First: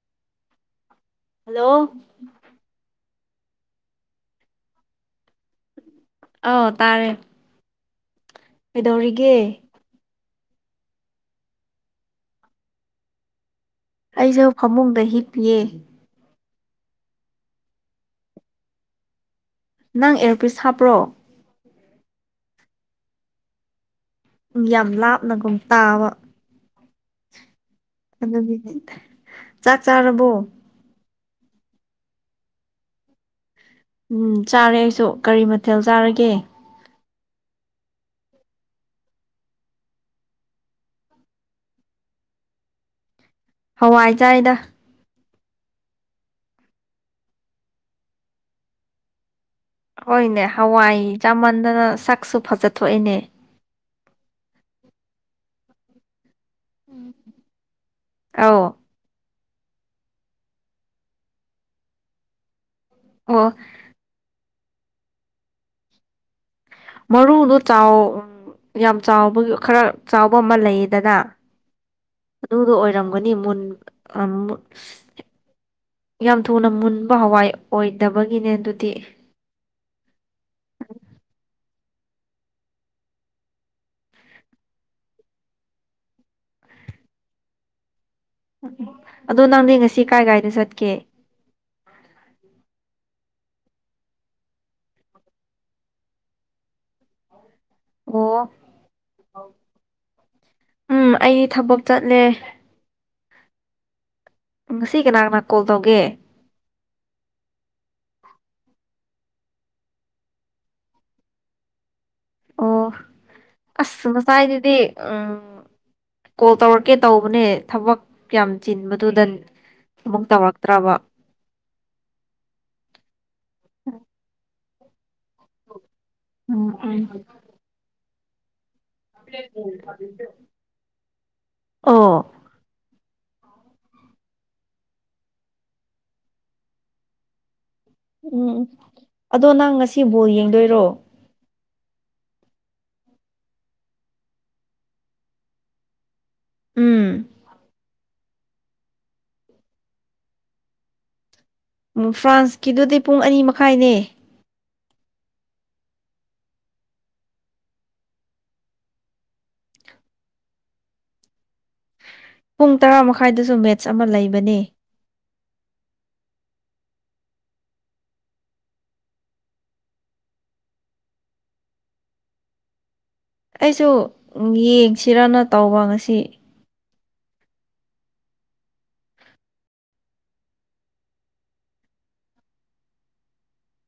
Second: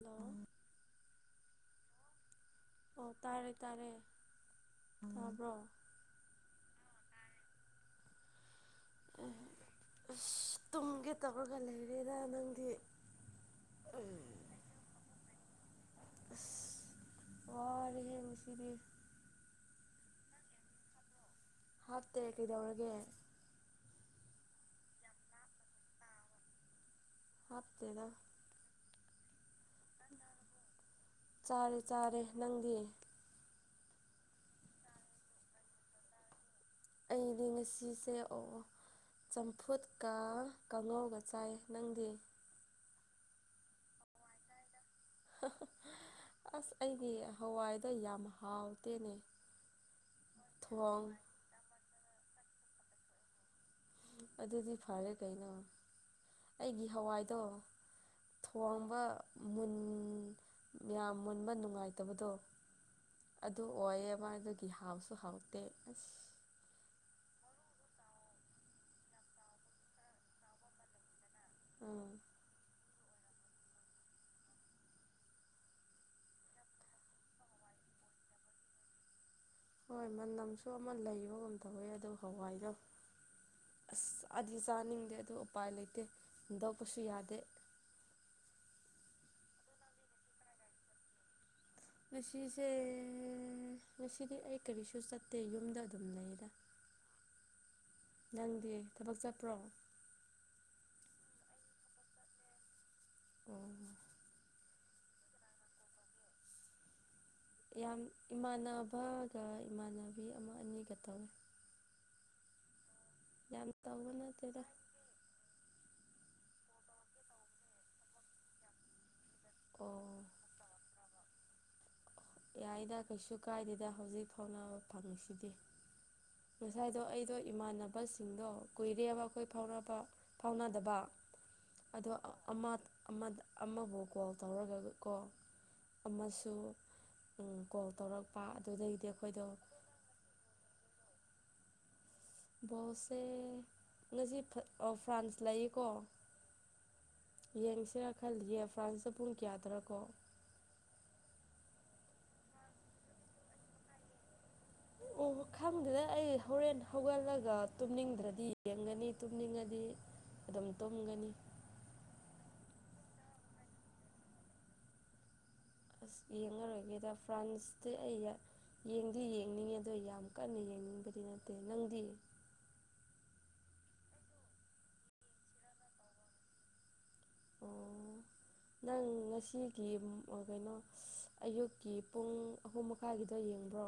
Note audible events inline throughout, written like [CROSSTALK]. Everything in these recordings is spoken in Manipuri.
ꯍꯜꯂꯣ ꯍꯜꯂꯣ ꯑꯣ ꯇꯥꯔꯦ ꯇꯥꯔꯦ ꯎꯝ ꯇꯥꯕ꯭ꯔꯣ ꯑꯧ ꯇꯥꯔꯦ ꯀꯩꯗꯧꯔꯤꯒꯦ ꯑꯨꯁ ꯇꯨꯝꯒꯦ ꯇꯧꯔꯒ ꯂꯩꯔꯦꯗ ꯅꯪꯗꯤ ꯑꯩꯁꯨ ꯐꯃꯨꯡꯗ ꯍꯤꯞꯄꯤꯌꯦ꯫ ꯑꯁ ꯋꯥꯔꯦꯍꯦ ꯉꯁꯤꯗꯤ ꯅꯪ ꯑꯦꯌꯔꯄꯤꯁ ꯍꯥꯞꯄ꯭ꯔꯣ ꯍꯥꯞꯇꯦ ꯀꯩꯗꯧꯔꯒꯦ ꯌꯥꯝ ꯂꯥꯞꯅꯒꯨꯝ ꯇꯥꯕ ꯍꯥꯞꯇꯦꯗ [UNINTELLIGIBLE] ꯆꯥꯛ ꯆꯥꯔꯕꯣ ꯆꯥꯔꯦ ꯆꯥꯔꯦ ꯅꯪꯗꯤ ꯎꯝ ꯆꯥꯔꯦ ꯑꯩꯁꯨ ꯀꯔꯤ ꯃꯊꯦꯜ ꯆꯥꯔꯒꯦ ꯑꯩꯗꯤ ꯉꯥꯁꯤꯁꯦ ꯑꯣ ꯑꯣ ꯆꯝꯐꯨꯠꯀ ꯀꯥꯡꯉꯧꯒ ꯆꯥꯏ ꯅꯪꯗꯤ ꯍꯋꯥꯏ ꯆꯥꯏꯗ ꯑꯁ ꯑꯩꯗꯤ ꯍꯋꯥꯏꯗꯣ ꯌꯥꯝ ꯍꯥꯎꯇꯦꯅꯦ꯫ ꯍꯣꯏꯅꯦ ꯍꯋꯥꯏ ꯊꯣꯡ ꯆꯥꯃꯟꯗꯅ ꯁꯥꯛꯁꯨ ꯐꯖ ꯊꯣꯛꯑꯦꯅꯦ꯫ ꯑꯗꯨꯗꯤ ꯐꯔꯦ ꯀꯩꯅꯣ ꯑꯩꯒꯤ ꯍꯋꯥꯏꯗꯣ ꯑꯧ ꯊꯣꯡꯕ ꯃꯨꯟ ꯌꯥꯝ ꯃꯨꯟꯕ ꯅꯨꯉꯥꯏꯇꯕꯗꯣ ꯑꯣ ꯑꯗꯣ ꯑꯣꯏꯌꯦꯕ ꯑꯗꯨꯒꯤ ꯍꯥꯎꯁꯨ ꯍꯥꯎꯇꯦ ꯑꯁ ꯃꯔꯨꯗꯣ ꯆꯥꯎ ꯎꯝ ꯌꯥꯝ ꯆꯥꯎꯕꯒꯤ ꯈꯔ ꯆꯥꯎꯕ ꯑꯃ ꯂꯩꯌꯦꯗꯅ ꯑꯥ ꯑꯗꯨꯗꯣ ꯑꯣꯏꯔꯝꯒꯅꯤ ꯃꯨꯟ ꯑ ꯃꯨꯠ ꯍꯦꯛ ꯌꯥꯝ ꯊꯨꯅ ꯃꯨꯟꯕ ꯍꯋꯥꯏ ꯑꯣꯏꯗꯕꯒꯤꯅꯦ ꯗꯨꯗꯤ ꯍꯣꯏ ꯃꯅꯝꯁꯨ ꯑꯃ ꯂꯩꯕꯒꯨꯝ ꯇꯧꯋꯦ ꯑꯗꯨ ꯍꯋꯥꯏꯗꯣ ꯑꯁ ꯑꯗꯤ ꯆꯥꯅꯤꯡꯗꯦ ꯑꯗꯨ ꯎꯄꯥꯏ ꯂꯩꯇꯦ ꯍꯨꯟꯗꯣꯛꯄꯁꯨ ꯌꯥꯗꯦ ꯑꯗꯣ ꯅꯪꯗꯤ ꯉꯁꯤ ꯀꯥꯏ ꯀꯥꯏꯗ ꯆꯠꯀꯦ ꯉꯁꯤꯁꯦ ꯉꯁꯤꯗꯤ ꯑꯩ ꯀꯔꯤꯁꯨ ꯆꯠꯇꯦ ꯌꯨꯝꯗ ꯑꯗꯨꯝ ꯂꯩꯌꯦꯗ [UNINTELLIGIBLE] ꯑꯣ ꯊꯕꯛ ꯆꯠꯄ꯭ꯔꯣ ꯑꯣ ꯎꯝ ꯑꯩ ꯊꯕꯛ ꯆꯠꯂꯦ ꯑꯣ ꯉꯁꯤ ꯀꯅꯥ ꯀꯅꯥ ꯀꯣꯜ ꯇꯧꯒꯦ ꯌꯥꯝ ꯏꯃꯥꯟꯅꯕꯒ ꯏꯃꯥꯟꯅꯕꯤ ꯑꯃ ꯑꯅꯤꯒ ꯇꯧꯋꯦ ꯑꯣ ꯌꯥꯝ ꯑꯁ ꯇꯧꯕ ꯅꯠꯇꯦꯗ ꯃꯆꯥꯥꯏꯗꯨꯗꯤ ꯎꯝ ꯀꯣꯜ ꯇꯧꯔꯛꯀꯦ ꯇꯧꯕꯅꯦ ꯊꯕꯛ ꯌꯥꯝ ꯆꯤꯟꯕꯗꯨꯗꯟ ꯑꯣ ꯑꯃꯨꯛ ꯇꯧꯔꯛꯇ꯭ꯔꯕ ꯌꯥꯏꯗ ꯀꯩꯁꯨ ꯀꯥꯏꯗꯦꯗ ꯍꯧꯖꯤꯛ ꯊꯣꯛꯂꯥꯎꯑꯣ ꯐꯪꯉꯤꯁꯤꯗꯤ ꯎꯝ ꯎꯝ ꯉꯁꯥꯏꯗꯣ ꯑꯩꯗꯣ ꯏꯃꯥꯟꯅꯕꯁꯤꯡꯗꯣ ꯀꯨꯏꯔꯦꯕ ꯑꯈꯣꯏ ꯐꯥꯎꯔꯕ ꯐꯥꯎꯅꯗꯕ ꯑꯗꯣ ꯑꯣ ꯑꯃꯥꯠ ꯑꯃꯗ ꯑꯃꯕꯨ ꯀꯣꯜ ꯇꯧꯔꯒ ꯀꯣ ꯑꯃꯁꯨ ꯎꯝ ꯀꯣꯜ ꯇꯧꯔꯛꯄ ꯑꯗꯨꯗꯒꯤꯗꯤ ꯑꯈꯣꯏꯗꯣ ꯁꯤ ꯕꯣꯜ ꯌꯦꯡꯗꯣꯏꯔꯣ ꯕꯣꯜꯁꯦ ꯉꯖꯤ ꯐꯠ ꯑꯣ ꯐ꯭ꯔꯥꯟꯁ ꯂꯩꯌꯦꯀꯣ ꯎꯝ ꯌꯦꯡꯁꯤꯔꯥ ꯈꯜꯂꯤꯌꯦ ꯐ꯭ꯔꯥꯟꯁꯅ ꯄꯨꯡ ꯀꯌꯥꯗꯔꯀꯣ ꯎꯝ ꯐ꯭ꯔꯥꯟꯁꯀꯤꯗꯨꯗꯤ ꯄꯨꯡ ꯑꯅꯤ ꯃꯈꯥꯏꯅꯦ ꯑꯣ ꯈꯪꯗꯦꯗ ꯑꯩ ꯍꯧꯔꯦꯟ ꯍꯧꯒꯠꯂꯒ ꯇꯨꯝꯅꯤꯡꯗ꯭ꯔꯗꯤ ꯌꯦꯡꯒꯅꯤ ꯇꯨꯝꯅꯤꯡꯉꯗꯤ ꯑꯗꯨꯝ ꯇꯨꯝꯒꯅꯤ ꯄꯨꯡ ꯇꯔꯥ ꯃꯈꯥꯏꯗꯁꯨ ꯃꯦꯠꯁ ꯑꯃ ꯂꯩꯕꯅꯤ ꯑꯁ ꯌꯦꯡꯉꯔꯣꯏꯒꯦꯗ ꯐ꯭ꯔꯥꯟꯁꯇꯤ ꯑꯩ ꯌꯥ ꯌꯦꯡꯗꯤ ꯌꯦꯡꯅꯤꯡꯉꯦ ꯑꯗꯣ ꯌꯥꯝ ꯀꯟꯅ ꯌꯦꯡꯅꯤꯡꯕꯗꯤ ꯅꯠꯇꯦ ꯅꯪꯗꯤ ꯑꯩꯁꯨ ꯎꯝ ꯌꯦꯡꯁꯤꯔꯅ ꯇꯧꯕ ꯉꯁꯤ ꯑꯣ ꯅꯪ ꯉꯁꯤꯒꯤ ꯑ ꯀꯩꯅꯣ ꯑꯌꯨꯛꯀꯤ ꯄꯨꯡ ꯑꯍꯨꯝ ꯃꯈꯥꯏꯒꯤꯗꯣ ꯌꯦꯡꯕ꯭ꯔꯣ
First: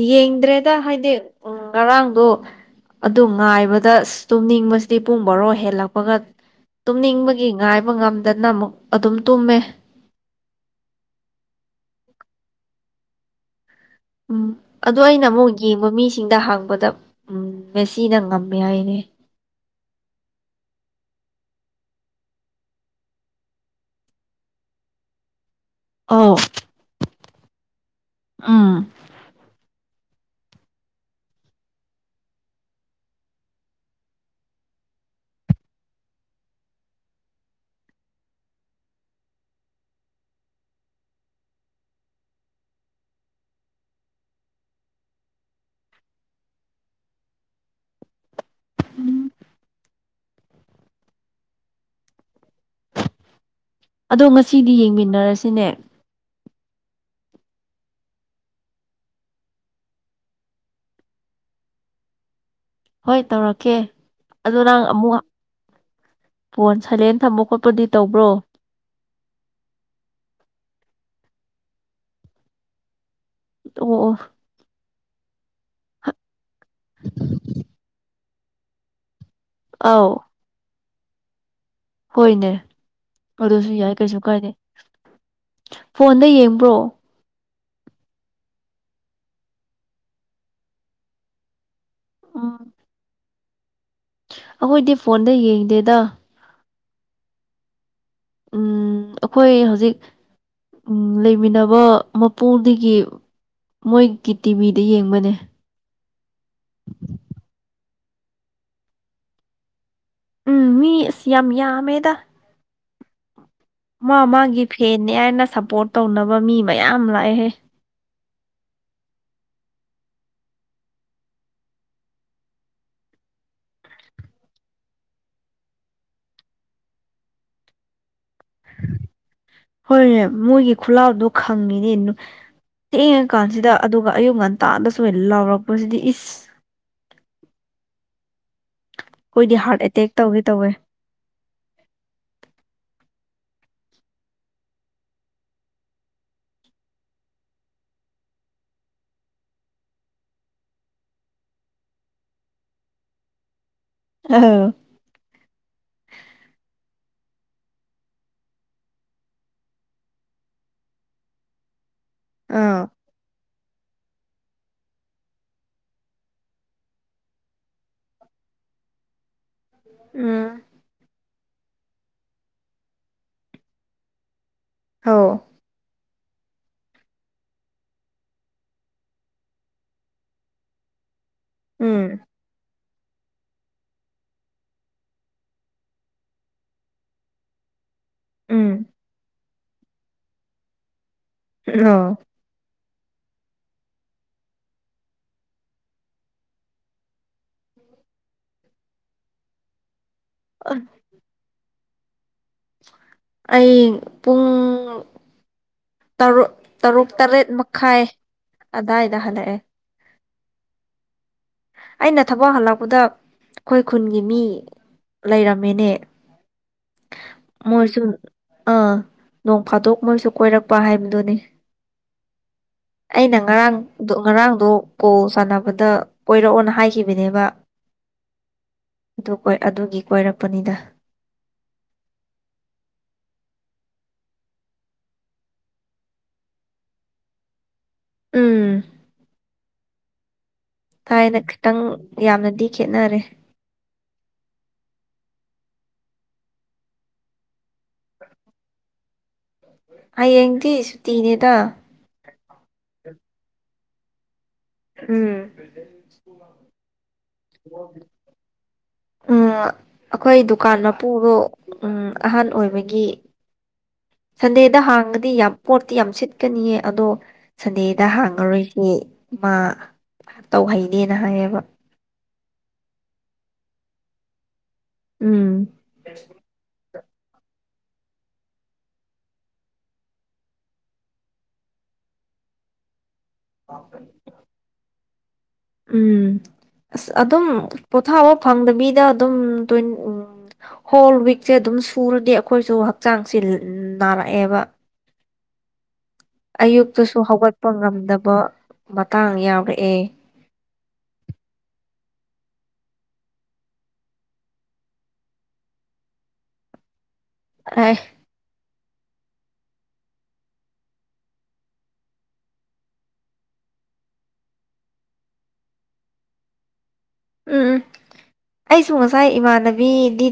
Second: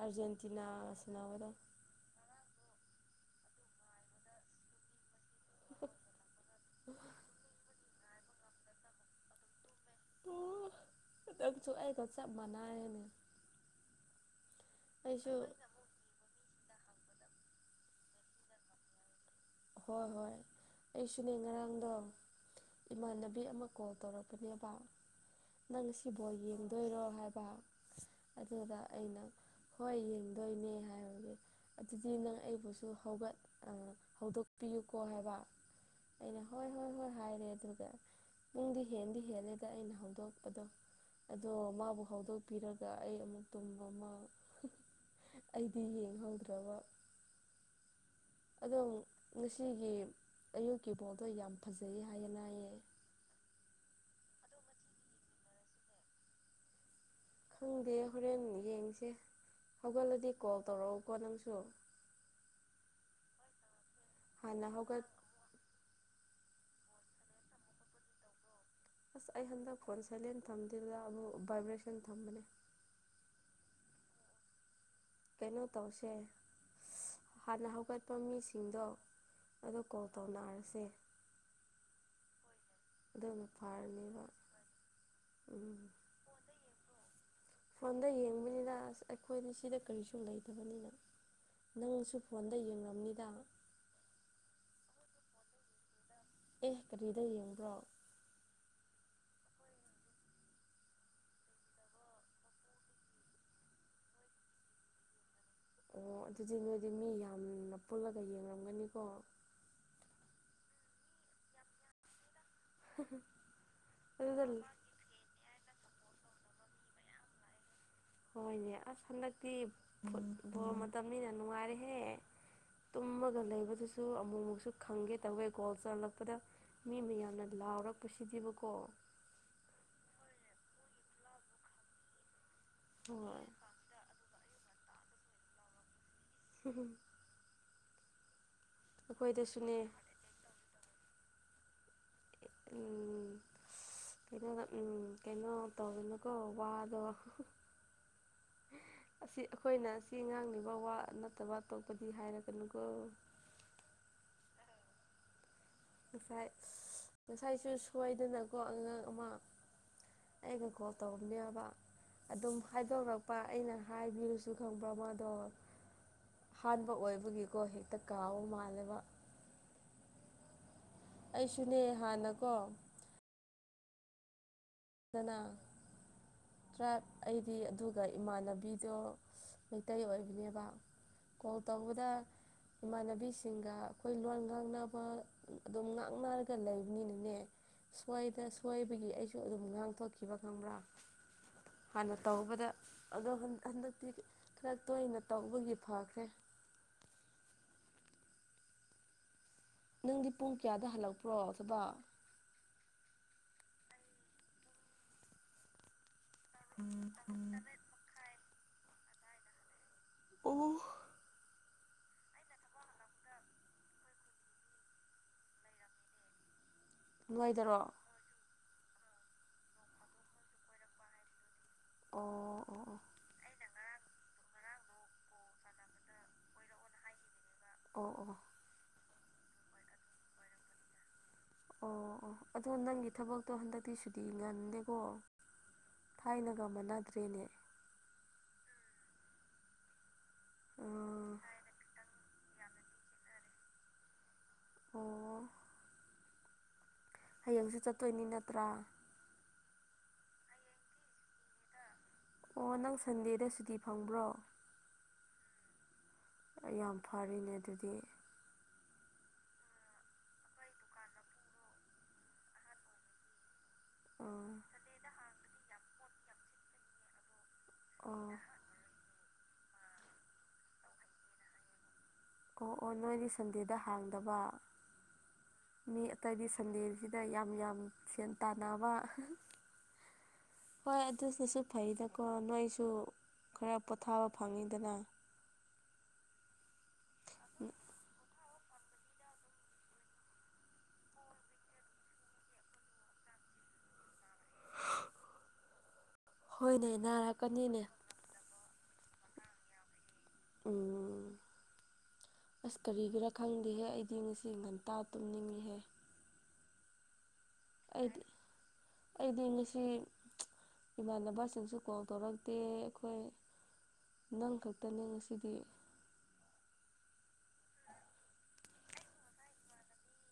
ꯑꯥꯔꯖꯦꯟꯇꯤꯅꯥ ꯌꯦꯡꯗ꯭ꯔꯦꯗ ꯍꯥꯏꯗꯤ ꯁꯥꯟꯅꯕꯗꯣ ꯑꯥ ꯉꯔꯥꯡꯗꯣ ꯑꯗꯨ ꯉꯥꯏꯕꯗ ꯑꯁꯇꯨꯝꯅꯤꯡꯕꯁꯤꯗꯤ ꯄꯨꯡ ꯕꯔꯣ ꯍꯦꯜꯂꯛꯄꯒꯛ ꯇꯨꯝꯅꯤꯡꯕꯒꯤ ꯉꯥꯏꯕ ꯉꯝꯗꯅ ꯑꯃꯨꯛ ꯑꯗꯨꯝ ꯇꯨꯝꯃꯦ ꯅꯪꯁꯨ ꯑꯩꯒ ꯆꯞ ꯃꯥꯟꯅꯌꯦꯅꯦ ꯎꯝ ꯑꯗꯣ ꯑꯩꯅ ꯑꯃꯨꯛ ꯌꯦꯡꯕ ꯃꯤꯁꯤꯡꯗ ꯍꯥꯡꯕꯗꯞ ꯎꯝ ꯃꯦꯁꯤꯅ ꯉꯝꯃꯦ ꯍꯥꯏꯌꯦꯅꯦ ꯍꯣꯏ ꯍꯣꯏ ꯑꯩꯁꯨꯅꯦ ꯉꯔꯥꯡꯗꯣ ꯏꯃꯥꯟꯅꯕꯤ ꯑꯃ ꯀꯣꯜ ꯇꯧꯔꯛꯄꯅꯦꯕ ꯅꯪ ꯉꯁꯤ ꯕꯣꯜ ꯑꯧ ꯌꯦꯡꯗꯣꯏꯔꯣ ꯍꯥꯏꯕ ꯑꯗꯨꯗ ꯎꯝ ꯑꯩꯅ ꯍꯣꯏ ꯌꯦꯡꯗꯣꯏꯅꯦ ꯍꯥꯏꯕꯒꯤ ꯑꯗꯨꯗꯤ ꯅꯪ ꯑꯩꯕꯨꯁꯨ ꯍꯧꯒꯠ ꯑ ꯍꯧꯗꯣꯛꯄꯤꯌꯨꯀꯣ ꯍꯥꯏꯕ ꯑꯩꯅ ꯍꯣꯏ ꯍꯣꯏ ꯍꯣꯏ ꯍꯥꯏꯔꯦ ꯑꯗꯨꯒ ꯄꯨꯡꯗꯤ ꯍꯦꯟꯗꯤ ꯍꯦꯜꯂꯦꯗ ꯑꯩꯅ ꯍꯧꯗꯣꯛꯄꯗꯣ ꯑꯗꯣ ꯃꯥꯕꯨ ꯍꯧꯗꯣꯛꯄꯤꯔꯒ ꯑꯩ ꯑꯃꯨꯛ ꯇꯨꯝꯕ ꯑꯃ ꯑꯩꯗꯤ ꯌꯦꯡꯍꯧꯗ꯭ꯔꯕ ꯑꯗꯣ ꯉꯁꯤꯒꯤ ꯑꯌꯨꯛꯀꯤ ꯕꯣꯜꯗꯣ ꯌꯥꯝ ꯐꯖꯩ ꯍꯥꯏꯌꯦꯅ ꯍꯥꯏꯌꯦ ꯑꯗꯣ ꯉꯁꯤꯗꯤ ꯌꯦꯡꯃꯤꯟꯅꯔꯁꯤꯅꯦ ꯈꯪꯗꯦ ꯍꯣꯔꯦꯟ ꯌꯦꯡꯁꯦ ꯍꯧꯒꯠꯂꯗꯤ ꯀꯣꯜ ꯇꯧꯔꯛꯎꯀꯣ ꯅꯪꯁꯨ ꯍꯣꯏ ꯇꯧꯔꯛꯀꯦ ꯑꯗꯣ ꯍꯥꯟꯅ ꯅꯪ ꯍꯧꯒꯠ ꯑꯃꯨꯛ ꯐꯣꯟ ꯁꯥꯏꯂꯦꯟ ꯊꯝꯕ ꯈꯣꯠꯄꯗꯤ ꯇꯧꯕ꯭ꯔꯣ ꯑꯁ ꯑꯩ ꯍꯟꯗꯛ ꯐꯣꯟ ꯁꯥꯏꯂꯦꯟ ꯊꯝꯗꯦꯗꯕꯨ [UNINTELLIGIBLE] ꯚꯥꯏꯕ꯭ꯔꯦꯁꯟ ꯊꯝꯕꯅꯦ ꯑꯣ ꯑꯣ ꯀꯩꯅꯣ ꯇꯧꯁꯦ ꯍꯥꯟꯅ ꯍꯧꯒꯠꯄ ꯃꯤꯁꯤꯡꯗꯣ ꯑꯗꯣ ꯀꯣꯜ ꯑꯧ ꯇꯧꯅꯔꯁꯦ ꯍꯣꯏꯅꯦ ꯑꯗꯨꯅ ꯑꯗꯨꯁꯨ ꯌꯥꯏ ꯀꯩꯁꯨ ꯐꯔꯅꯦꯕ ꯀꯥꯏꯗ ꯎꯝ ꯐꯣꯟꯗ ꯌꯦꯡꯕ꯭ꯔꯣ ꯐꯣꯟꯗ ꯌꯦꯡꯕꯅꯤꯅ ꯑꯁ ꯑꯩꯈꯣꯏꯗꯤ ꯁꯤꯗ ꯀꯔꯤꯁꯨ ꯂꯩꯇꯕꯅꯤꯅ ꯅꯪꯁꯨ ꯐꯣꯟꯗ ꯎꯝ ꯌꯦꯡꯔꯝꯅꯤꯗ ꯑꯩꯈꯣꯏꯗꯤ ꯐꯣꯟꯗ ꯌꯦꯡꯗꯦꯗ ꯑꯦ ꯀꯔꯤꯗ ꯌꯦꯡꯕ꯭ꯔꯣ ꯎꯝ ꯑꯩꯈꯣꯏ ꯍꯧꯖꯤꯛ ꯎꯝ ꯂꯩꯃꯤꯟꯅꯕ ꯃꯄꯨꯜꯗꯒꯤ ꯃꯣꯏꯒꯤ ꯇꯤꯚꯤꯗ ꯌꯦꯡꯕꯅꯦ ꯑꯣ ꯑꯗꯨꯗꯤ ꯅꯣꯏꯗꯤ ꯃꯤ ꯌꯥꯝꯅ ꯄꯨꯜꯂꯒ ꯌꯦꯡꯉꯝꯒꯅꯤꯀꯣ ꯎꯝ ꯃꯤ ꯏꯁ ꯌꯥꯝ ꯌꯥꯝꯃꯦꯗ ꯍꯍ ꯃꯥ ꯃꯥꯒꯤ ꯐꯦꯟꯅꯤ ꯍꯥꯏꯅ ꯁꯞꯄꯣꯔꯠ ꯇꯧꯅꯕ ꯃꯤ ꯃꯌꯥꯝ ꯂꯥꯛꯑꯦꯍꯦ ꯍꯣꯏꯅꯦ ꯑꯁ ꯍꯟꯗꯛꯇꯤ ꯐꯨꯠ ꯕꯣꯜ ꯃꯇꯝꯅꯤꯅ ꯅꯨꯡꯉꯥꯏꯔꯦꯍꯦ ꯇꯨꯝꯃꯒ ꯂꯩꯕꯗꯨꯁꯨ ꯑꯃꯨꯛꯃꯨꯛꯁꯨ ꯈꯪꯒꯦ ꯇꯧꯋꯦ ꯒꯣꯜ ꯆꯥꯜꯂꯛꯄꯗ ꯃꯤ ꯃꯌꯥꯝꯅ ꯂꯥꯎꯔꯛꯄꯁꯤꯗꯤꯕ ꯍꯣꯏꯅꯦ ꯃꯣꯏꯒꯤ ꯈꯨꯜꯂꯥꯎꯗꯣ ꯈꯪꯉꯤꯅꯦ ꯊꯦꯡꯉꯀꯥꯟꯁꯤꯗ ꯑꯗꯨꯒ ꯑꯌꯨꯛ ꯉꯟꯇꯥꯗꯁꯨ ꯂꯥꯎꯔꯛꯄꯁꯤꯗꯤ ꯏꯁ ꯍꯝ ꯍꯝ ꯑꯩꯈꯣꯏꯗꯤ ꯑꯩꯈꯣꯏꯗꯁꯨꯅꯦ ꯍꯥꯔꯠ ꯑꯦꯇꯦꯛ ꯇꯧꯒꯦ ꯇꯧꯋꯦ ꯎꯝ ꯁ ꯀꯩꯅꯣ ꯎꯝ ꯀꯩꯅꯣ ꯇꯧꯔꯨꯅꯨꯀꯣ ꯋꯥꯗꯣ ꯑꯁꯤ ꯑꯩꯈꯣꯏꯅ ꯑꯁꯤ ꯉꯥꯡꯂꯤꯕ ꯋꯥ ꯅꯠꯇꯕ ꯇꯣꯛꯄꯗꯤ ꯍꯥꯏꯔꯛꯒꯅꯨꯀꯣ [UNINTELLIGIBLE] ꯉꯁꯥꯏ ꯉꯁꯥꯏꯁꯨ ꯁꯣꯏꯗꯅꯀꯣ ꯑꯉꯥꯡ ꯑꯃ ꯑꯩꯒ ꯀꯣꯜ ꯇꯧꯕꯅꯦꯕ ꯑꯗꯨꯝ ꯑ ꯍꯥꯏꯗꯣꯔꯛꯄ ꯑꯩꯅ ꯍꯥꯏꯕꯤꯔꯁꯨ ꯈꯪꯕ꯭ꯔꯥ ꯃꯥꯗꯣ ꯑꯍꯥꯟꯕ ꯑꯣꯏꯕꯒꯤꯀꯣ ꯍꯦꯛꯇ ꯀꯥꯎꯕ ꯃꯥꯜꯂꯦꯕ ꯎꯝ ꯑꯩꯁꯨꯅꯦ ꯍꯥꯟꯅꯀꯣ ꯍꯧ ꯀꯥꯅ ꯇ꯭ꯔꯥꯏꯞ ꯑꯩꯗꯤ ꯑꯗꯨꯒ ꯏꯃꯥꯟꯅꯕꯤꯗꯣ ꯃꯩꯇꯩ ꯑꯣꯏꯕꯅꯦꯕ ꯀꯣꯜ ꯇꯧꯕꯗ ꯎꯝ ꯏꯃꯥꯟꯅꯕꯤꯁꯤꯡꯒ ꯑꯩꯈꯣꯏ ꯂꯣꯟ ꯉꯥꯡꯅꯕ ꯑꯗꯨꯝ ꯉꯥꯡꯅꯔꯒ ꯂꯩꯕꯅꯤꯅꯅꯦ ꯁꯣꯏꯗ ꯎꯝ ꯁꯣꯏꯕꯒꯤ ꯑꯩꯁꯨ ꯑꯗꯨꯝ ꯉꯥꯡꯊꯣꯛꯈꯤꯕ ꯈꯪꯕ꯭ꯔꯥ ꯑ ꯍꯥꯟꯅ ꯇꯧꯕꯗ ꯑꯗꯣ ꯍꯟꯗꯛꯇꯤ ꯈꯔ ꯇꯣꯏꯅ ꯇꯧꯕꯒꯤ ꯐꯈ꯭ꯔꯦ ꯅꯪꯗꯤ ꯄꯨꯡ ꯀꯌꯥꯗ ꯍꯜꯂꯛꯄ꯭ꯔꯣ ꯊꯕꯛ ꯑꯩ ꯄꯨꯡ ꯇꯔꯨꯛ ꯇꯔꯨꯛ ꯇꯔꯦꯠ ꯃꯈꯥꯏ ꯑꯗꯥꯏꯗ ꯍꯜꯂꯛꯑꯦ ꯎ ꯑꯩꯅ ꯊꯕꯛ ꯍꯜꯂꯛꯄꯗ ꯑꯩꯈꯣꯏ ꯈꯨꯟꯒꯤ ꯃꯤ ꯂꯩꯔꯝꯃꯦꯅꯦ ꯅꯣꯏꯗꯔꯣ ꯃꯣꯏꯁꯨ ꯑꯥ ꯅꯣꯡ ꯐꯥꯗꯣꯛ ꯃꯣꯏꯁꯨ ꯀꯣꯏꯔꯛꯄ ꯍꯥꯏꯕꯗꯨꯅꯤ ꯑꯣ ꯑꯣ ꯑꯣ ꯑꯩꯅ ꯉꯔꯥꯡꯗ ꯉꯔꯥꯡꯗꯣ ꯀꯣꯜ ꯁꯥꯟꯅꯕꯗ ꯀꯣꯏꯔꯛꯑꯣꯅ ꯍꯥꯏꯈꯤꯕꯅꯦꯕ ꯑꯣ ꯑꯣ ꯑꯗꯨ ꯀꯣꯏ ꯑꯗꯨꯒꯤ ꯀꯣꯏꯔꯛꯄꯅꯤꯅ ꯑꯣ ꯑꯣ ꯑꯗꯣ ꯅꯪꯒꯤ ꯊꯕꯛꯇꯣ ꯍꯟꯗꯛꯇꯤ ꯁꯨꯗꯤ ꯉꯟꯗꯦꯀꯣ ꯊꯥꯏꯅꯒ ꯃꯅꯗ꯭ꯔꯦꯅꯦ ꯎꯝ ꯑ ꯊꯥꯏꯅ ꯈꯤꯇꯪ ꯌꯥꯝꯅꯗꯤ ꯈꯦꯠꯅꯔꯦ ꯑꯣ ꯍꯌꯦꯡꯁꯨ ꯆꯠꯇꯣꯏꯅꯤ ꯅꯠꯇ꯭ꯔꯥ ꯍꯌꯦꯡꯗꯤ ꯁꯨꯇꯤꯅꯦꯗ ꯑꯣ ꯅꯪ ꯁꯟꯗꯦꯗ ꯁꯨꯇꯤ ꯐꯪꯕ꯭ꯔꯣ ꯎꯝ ꯌꯥꯝ ꯐꯔꯤꯅꯦ ꯑꯗꯨꯗꯤ ꯎꯝ ꯑꯩꯈꯣꯏ ꯗꯨꯀꯥꯟ ꯃꯄꯨꯗꯣ ꯎꯝ ꯑꯍꯥꯟ ꯑꯣꯏꯕꯒꯤ ꯑꯥ ꯁꯟꯗꯦꯗ ꯍꯥꯡꯉꯗꯤ ꯌꯥꯝ ꯄꯣꯠꯇꯤ ꯌꯥꯝ ꯁꯤꯠꯀꯅꯤꯌꯦ ꯑꯗꯣ ꯁꯟꯗꯦꯗ ꯑꯣ ꯍꯥꯡꯉꯔꯣꯏ ꯃꯤ ꯃꯥ ꯇꯧꯍꯩꯗꯦꯅ ꯍꯥꯏꯌꯦꯕ ꯑꯣ ꯑꯣ ꯅꯣꯏꯗꯤ ꯁꯟꯗꯦꯗ ꯍꯥꯡꯗꯕ ꯎꯝ ꯃꯤ ꯑꯇꯩꯗꯤ ꯁꯟꯗꯦꯁꯤꯗ ꯌꯥꯝ ꯌꯥꯝ ꯁꯦꯟ ꯇꯥꯟꯅꯕ ꯍꯣꯏ ꯑꯗꯨꯗꯁꯨ ꯐꯩꯗꯀꯣ ꯅꯣꯏꯁꯨ ꯈꯔ ꯄꯣꯊꯥꯕ ꯐꯪꯉꯤꯗꯅ ꯎꯝ ꯑꯁ ꯑꯗꯨꯝ ꯄꯣꯊꯥꯕ ꯐꯪꯗꯕꯤꯗ ꯑꯗꯨꯝ ꯇ ꯎꯝ ꯍꯣꯜ ꯋꯤꯛꯁꯦ ꯑꯗꯨꯝ ꯁꯨꯔꯗꯤ ꯑꯩꯈꯣꯏꯁꯨ ꯍꯛꯆꯥꯡꯁꯦ ꯅꯥꯔꯛꯑꯦꯕ ꯍꯣꯏꯅꯦ ꯑꯌꯨꯛꯇꯁꯨ ꯍꯧꯒꯠꯄ ꯅꯥꯔꯛꯀꯅꯤꯅꯦ ꯉꯝꯗꯕ ꯃꯇꯥꯡ ꯌꯥꯎꯔꯛꯑꯦ ꯎꯝ ꯑꯁ ꯀꯔꯤꯒꯤꯔ ꯈꯪꯗꯦꯍꯦ ꯑꯩꯗꯤ ꯉꯁꯤ ꯉꯟꯇꯥ ꯇꯨꯝꯅꯤꯡꯉꯤꯍꯦ ꯑꯦ ꯑꯩ ꯑꯩꯗꯤ ꯉꯁꯤ ꯏꯃꯥꯟꯅꯕꯁꯤꯡꯁꯨ ꯀꯣꯜ ꯇꯧꯔꯛꯇꯦ ꯑꯩꯈꯣꯏ ꯅꯪ ꯈꯛꯇꯅꯦ ꯉꯁꯤꯗꯤ ꯎꯝ ꯎꯝ ꯑꯩꯁꯨ ꯉꯁꯥꯏ ꯏꯃꯥꯟꯅꯕꯤꯗꯤ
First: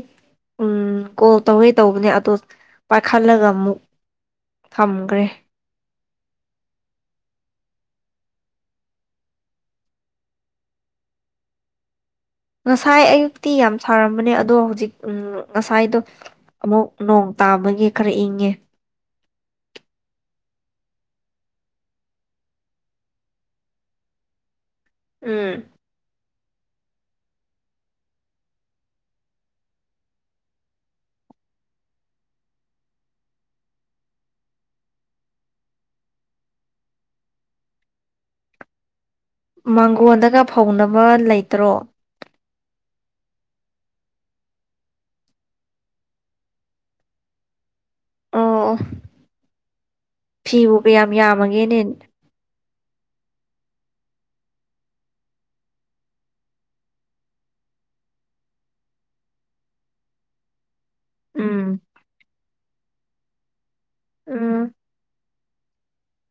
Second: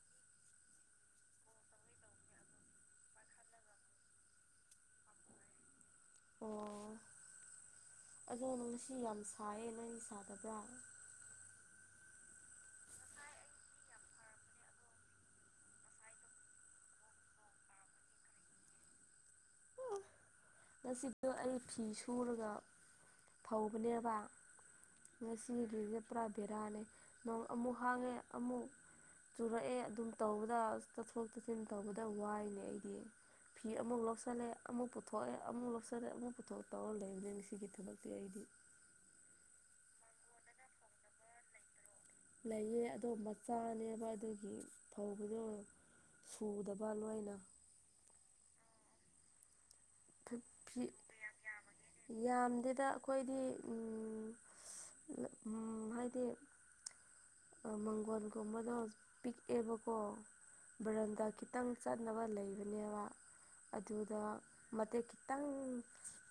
ꯎꯝ ꯀꯣꯜ ꯇꯧꯋꯦ ꯇꯧꯕꯅꯦ ꯑꯗꯣ ꯄꯥꯏꯈꯠꯂꯒ ꯑꯃꯨꯛ ꯊꯝꯈ꯭ꯔꯦ ꯑꯣ ꯑꯗꯣ ꯉꯁꯤ ꯌꯥꯝ ꯁꯥꯏꯌꯦ ꯅꯪ ꯁꯥꯗꯕ꯭ꯔꯥ ꯉꯁꯥꯏ ꯑꯌꯨꯛꯇꯤ ꯌꯥꯝ ꯁꯥꯔꯝꯕꯅꯦ ꯑꯗꯣ ꯍꯧꯖꯤꯛ ꯎꯝ ꯉꯁꯥꯏꯗꯣ ꯑꯃꯨꯛ ꯅꯣꯡ ꯇꯥꯕꯒꯤ ꯈꯔ ꯏꯪꯉꯦ ꯉꯁꯤꯗꯣ ꯑꯩ ꯐꯤ ꯁꯨꯔꯒ ꯐꯧꯕꯅꯦꯕ ꯎꯝ ꯉꯁꯤꯒꯤꯖ‌ꯦ ꯄꯨꯔꯥ ꯕꯦꯔꯥꯅꯦ ꯅꯣꯡ ꯑꯃꯨꯛ ꯍꯥꯡꯉꯦ ꯑꯃꯨꯛ ꯆꯨꯔꯛꯑꯦ ꯑꯗꯨꯝ ꯇꯧꯕꯗ ꯆꯠꯊꯣꯛ ꯇꯠꯁꯤꯟ ꯇꯧꯕꯗ ꯋꯥꯏꯅꯦ ꯑꯩꯗꯤ ꯐꯤ ꯑꯃꯨꯛ ꯂꯧꯁꯤꯜꯂꯦ ꯑꯃꯨꯛ ꯄꯨꯊꯣꯛ ꯄ‌ꯣꯛꯑꯦ ꯑꯃꯨꯛ ꯂꯧꯁꯜꯂꯦ ꯑꯃꯨꯛ ꯄꯨꯊꯣꯛ ꯇꯧꯔꯒ ꯂꯩꯕꯅꯤ ꯉꯁꯤꯒꯤ ꯊꯕꯛꯇꯤ ꯑꯩꯗꯤ ꯃꯥꯡꯒꯣꯟꯗꯒ ꯐꯧꯅꯕ ꯂꯩꯇ꯭ꯔꯣ ꯂꯩꯌꯦ ꯑꯗꯣ ꯃꯆꯥꯅꯦꯕ ꯑꯗꯨꯒꯤ ꯐꯧꯕꯗꯣ ꯁꯨꯗꯕ ꯂꯣꯏꯅ ꯑꯣꯑꯣ ꯐꯤꯕꯨ ꯐꯤ ꯀꯌꯥꯝ ꯌꯥꯝꯃꯒꯦꯅꯦ ꯌꯥꯝꯗꯦꯗ ꯑꯩꯈꯣꯏꯗꯤ ꯎꯝ ꯎꯝ ꯍꯥꯏꯗꯤ ꯑ ꯃꯪꯒꯣꯜꯒꯨꯝꯕꯗꯣ ꯄꯤꯛꯑꯦꯕꯀꯣ ꯕꯔꯟꯗ ꯎꯝ ꯈꯤꯇꯪ ꯆꯠꯅꯕ ꯂꯩꯕꯅꯦꯕ ꯑꯗꯨꯗ ꯎꯝ ꯃꯇꯦꯛ ꯈꯤ ꯇꯪ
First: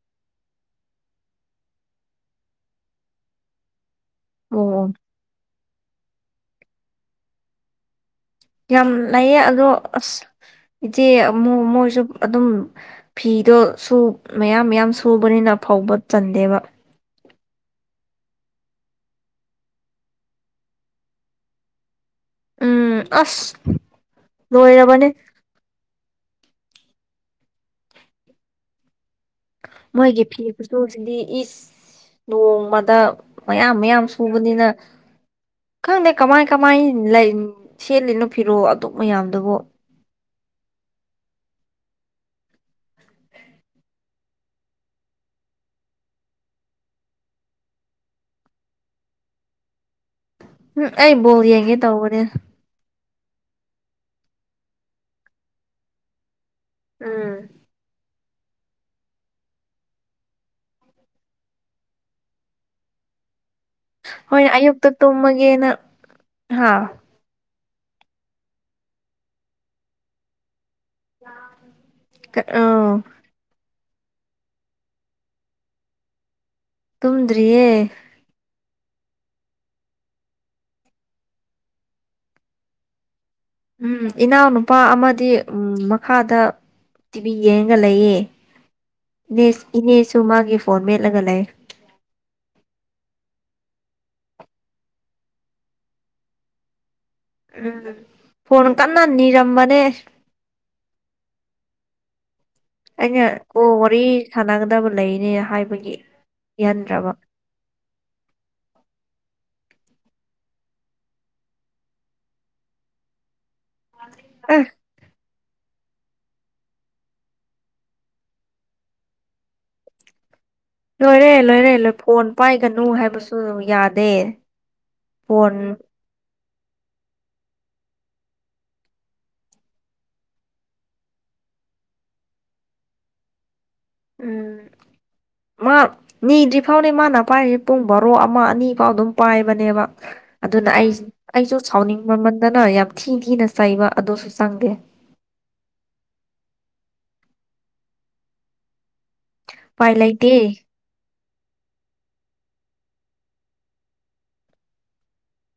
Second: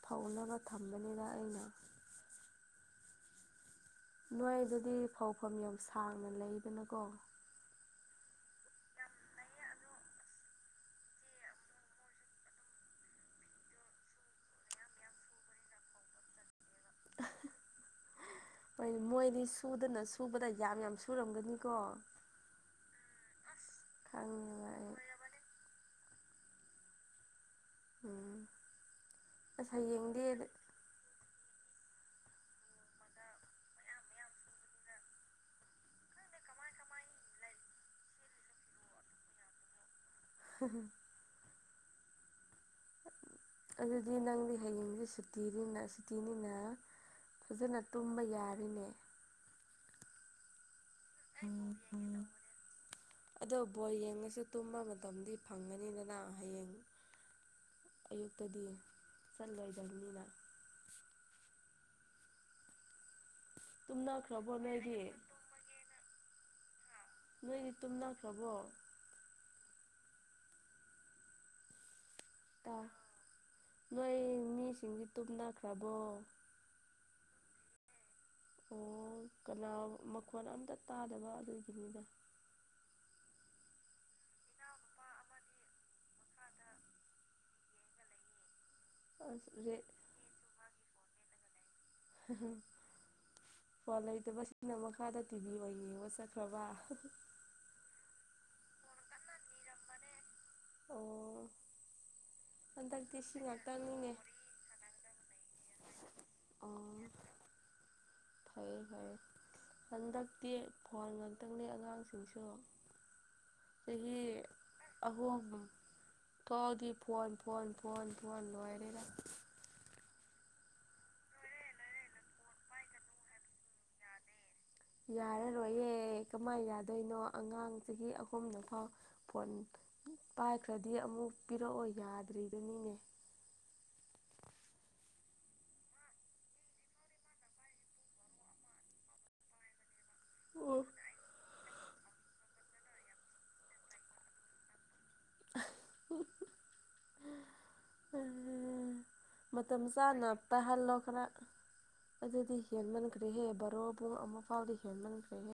ꯐꯧꯅꯕ ꯊꯝꯕꯅꯤꯗ ꯑꯩꯅ ꯅꯣꯏ ꯑꯣ ꯑꯗꯨꯗꯤ ꯐꯧꯐꯝ ꯌꯥꯝ ꯁꯥꯡꯅ ꯂꯩꯗꯅꯀꯣ ꯌꯥꯝ ꯂꯩꯌꯦ ꯑꯗꯣ ꯑꯁ ꯏꯆꯦ ꯑꯃꯨ ꯃꯣꯏꯁꯨ ꯑꯗꯨꯝ ꯐꯤꯗꯣ ꯁꯨ ꯃꯌꯥꯝ ꯃꯌꯥꯝ ꯁꯨꯕꯅꯤꯅ ꯐꯧꯕ ꯆꯟꯗꯦꯕ ꯍꯣꯏ ꯃꯣꯏꯗꯤ ꯁꯨꯗꯅ ꯁꯨꯕꯗ ꯌꯥꯝ ꯌꯥꯝ ꯁꯨꯔꯝꯒꯅꯤꯀꯣ ꯎꯝ ꯑꯁ ꯈꯪꯉꯦꯕ ꯑꯩ ꯂ‌ꯣꯏꯔꯕꯅꯦ ꯎꯝ ꯑꯁ ꯃꯣꯏꯒꯤ ꯍꯌꯦꯡꯗꯤ ꯐꯤ ꯈꯨꯁꯨꯁꯤꯗꯤ ꯏꯁ ꯅꯣꯡꯃꯗ ꯃꯌꯥꯝ ꯃꯌꯥꯝ ꯁꯨꯕꯅꯤꯅ ꯈꯪꯗꯦ ꯀꯃꯥꯏ ꯀꯃꯥꯏ ꯂꯩ ꯁꯦꯠꯂꯤꯅꯣ ꯐꯤꯔꯣ ꯑꯗꯨꯛ ꯃꯌꯥꯝꯗꯨꯕꯣ [UNINTELLIGIBLE] ꯑꯗꯨꯗꯤ ꯅꯪꯗꯤ ꯍꯌꯦꯡꯁꯤ ꯁꯨꯇꯤꯅꯤꯅ ꯁꯨꯇꯤꯅꯤꯅ ꯐꯖꯅ ꯇꯨꯝꯕ ꯌꯥꯔꯤꯅꯦ ꯍꯝ ꯑꯩꯕꯨ ꯑꯩ ꯕ‌ꯣꯜ ꯌꯦꯡꯒꯦ ꯇꯧꯕꯅꯦ ꯑꯗꯣ ꯕꯣꯜ ꯌꯦꯡꯉꯁꯨ ꯇꯨꯝꯕ ꯃꯇꯝꯗꯤ ꯐꯪꯒꯅꯤꯗꯅ ꯍꯌꯦꯡ ꯎꯝ ꯑꯌꯨꯛꯇꯗꯤ ꯆꯠꯂꯣꯏꯗꯕꯅꯤꯅ ꯍꯣꯏ ꯇꯨꯝꯅꯈ꯭ꯔꯕꯣ ꯑꯌꯨꯛꯇ ꯅꯣꯏꯗꯤ ꯇꯨꯝꯃꯒꯦꯅ ꯍꯥ ꯅꯣꯏꯗꯤ ꯇꯨꯝꯅꯈ꯭ꯔꯥꯕꯣ ꯑ ꯇꯥ ꯅꯣꯏ ꯃꯤꯁꯤꯡꯗꯤ ꯇꯨꯝꯅꯈ꯭ꯔꯕꯣ ꯇꯨꯝꯗ꯭ꯔꯤꯌꯦ ꯑꯣ ꯀꯅꯥ ꯃꯈꯣꯟ ꯑꯝꯇ ꯇꯥꯗꯕ ꯑꯗꯨꯒꯤꯅꯤꯗ ꯎꯝ ꯏꯅꯥꯎꯅꯨꯄꯥ ꯑꯃꯗꯤ ꯎꯝ ꯃꯈꯥꯗ ꯇꯤ ꯕꯤ ꯌꯦꯡꯉꯒ ꯂꯩꯌꯦ ꯏꯅꯦ ꯑꯁ ꯔꯦ ꯏꯅꯦꯁꯨ ꯃꯥꯒꯤ ꯐꯣꯟ ꯃꯦꯠꯂꯒ ꯂꯩ [UNINTELLIGIBLE] ꯐꯣꯟ ꯂꯩꯇꯕ ꯁꯤꯅ ꯃꯈꯥꯗ ꯇꯤꯚꯤ ꯑꯣꯏꯅ ꯌꯦꯡꯕ ꯆꯠꯈ꯭ꯔꯕ ꯎꯝ ꯐꯣꯟ ꯀꯟꯅ ꯅꯤꯔꯝꯕꯅꯦ ꯑꯣ ꯍꯟꯗꯛꯇꯤ ꯑꯩꯅ ꯁꯤ ꯀꯣꯜ ꯋꯥꯔꯤ ꯉꯥꯛꯇꯪꯅꯤꯅꯦ ꯁꯥꯟꯅꯒꯗꯕ ꯂꯩꯅꯦ ꯍꯥꯏꯕꯒꯤ ꯑꯣ ꯄꯤꯍꯟꯗ꯭ꯔꯕ ꯐꯔꯦ ꯐꯔꯦ ꯍꯟꯗꯛꯇꯤ ꯐꯣꯟ ꯉꯥꯛꯇꯪꯅꯦ ꯑꯉꯥꯡꯁꯤꯡꯁꯨ ꯆꯍꯤ ꯑꯦ ꯑꯍꯨꯝꯕꯨꯝ ꯊꫭꯛꯑꯗꯤ ꯐꯣꯟ ꯐꯣꯟ ꯐꯣꯟ ꯐꯣꯟ ꯂꯣꯏꯔꯦꯗ ꯂꯣꯏꯔꯦ ꯂꯣꯏꯔꯦ ꯂꯣꯏ ꯐꯣꯟ ꯄꯥꯏꯒꯅꯨ ꯍꯥꯏꯕꯁꯨ ꯌꯥꯗꯦ ꯐꯣꯟ ꯌꯥꯔꯔꯣꯏꯌꯦ ꯀꯃꯥꯏ ꯌꯥꯗꯣꯏꯅꯣ ꯑꯉꯥꯡ ꯆꯁꯤ ꯑꯍꯨꯝꯕꯨ ꯐꯥ ꯐꯣꯟ ꯄꯥꯏꯈ꯭ꯔꯥꯗꯤ ꯑꯃꯨꯛ ꯄꯤꯔꯛꯑꯣ ꯌꯥꯗ꯭ꯔꯤꯗꯨꯅꯤꯅꯦ ꯎꯝ ꯃꯥ ꯅꯤꯗ꯭ꯔꯤ ꯐꯥꯎꯅꯦ ꯃꯥꯅ ꯄꯥꯏꯔꯤ ꯄꯨꯡ ꯕꯥꯔꯣ ꯑꯃꯥ ꯑꯅꯤ ꯐꯥꯎ ꯑꯗꯨꯝ ꯄꯥꯏꯕꯅꯦꯕ ꯑꯗꯨꯅ ꯑꯣ ꯑꯩ ꯑꯩꯁꯨ ꯁꯥꯎꯅꯤꯡ ꯃꯃꯟꯗꯅ ꯌꯥꯝ ꯊꯤ ꯊꯤꯅ ꯆꯩꯕ ꯑꯗꯨꯁꯨ ꯆꯪꯗꯦ ꯃꯇꯝ ꯎꯄꯥꯏ ꯆꯥꯅ ꯂꯩꯇꯦ ꯄꯥꯏꯍꯜꯂꯣ ꯈꯔꯥ ꯑꯗꯨꯗꯤ ꯍꯦꯟꯃꯟꯈ꯭ꯔꯦꯍꯦ ꯕꯔꯣ ꯄꯨꯡ ꯑꯃꯥ ꯐꯥꯎꯗꯤ ꯍꯦꯟꯃꯟꯈ꯭ꯔꯦꯍꯦ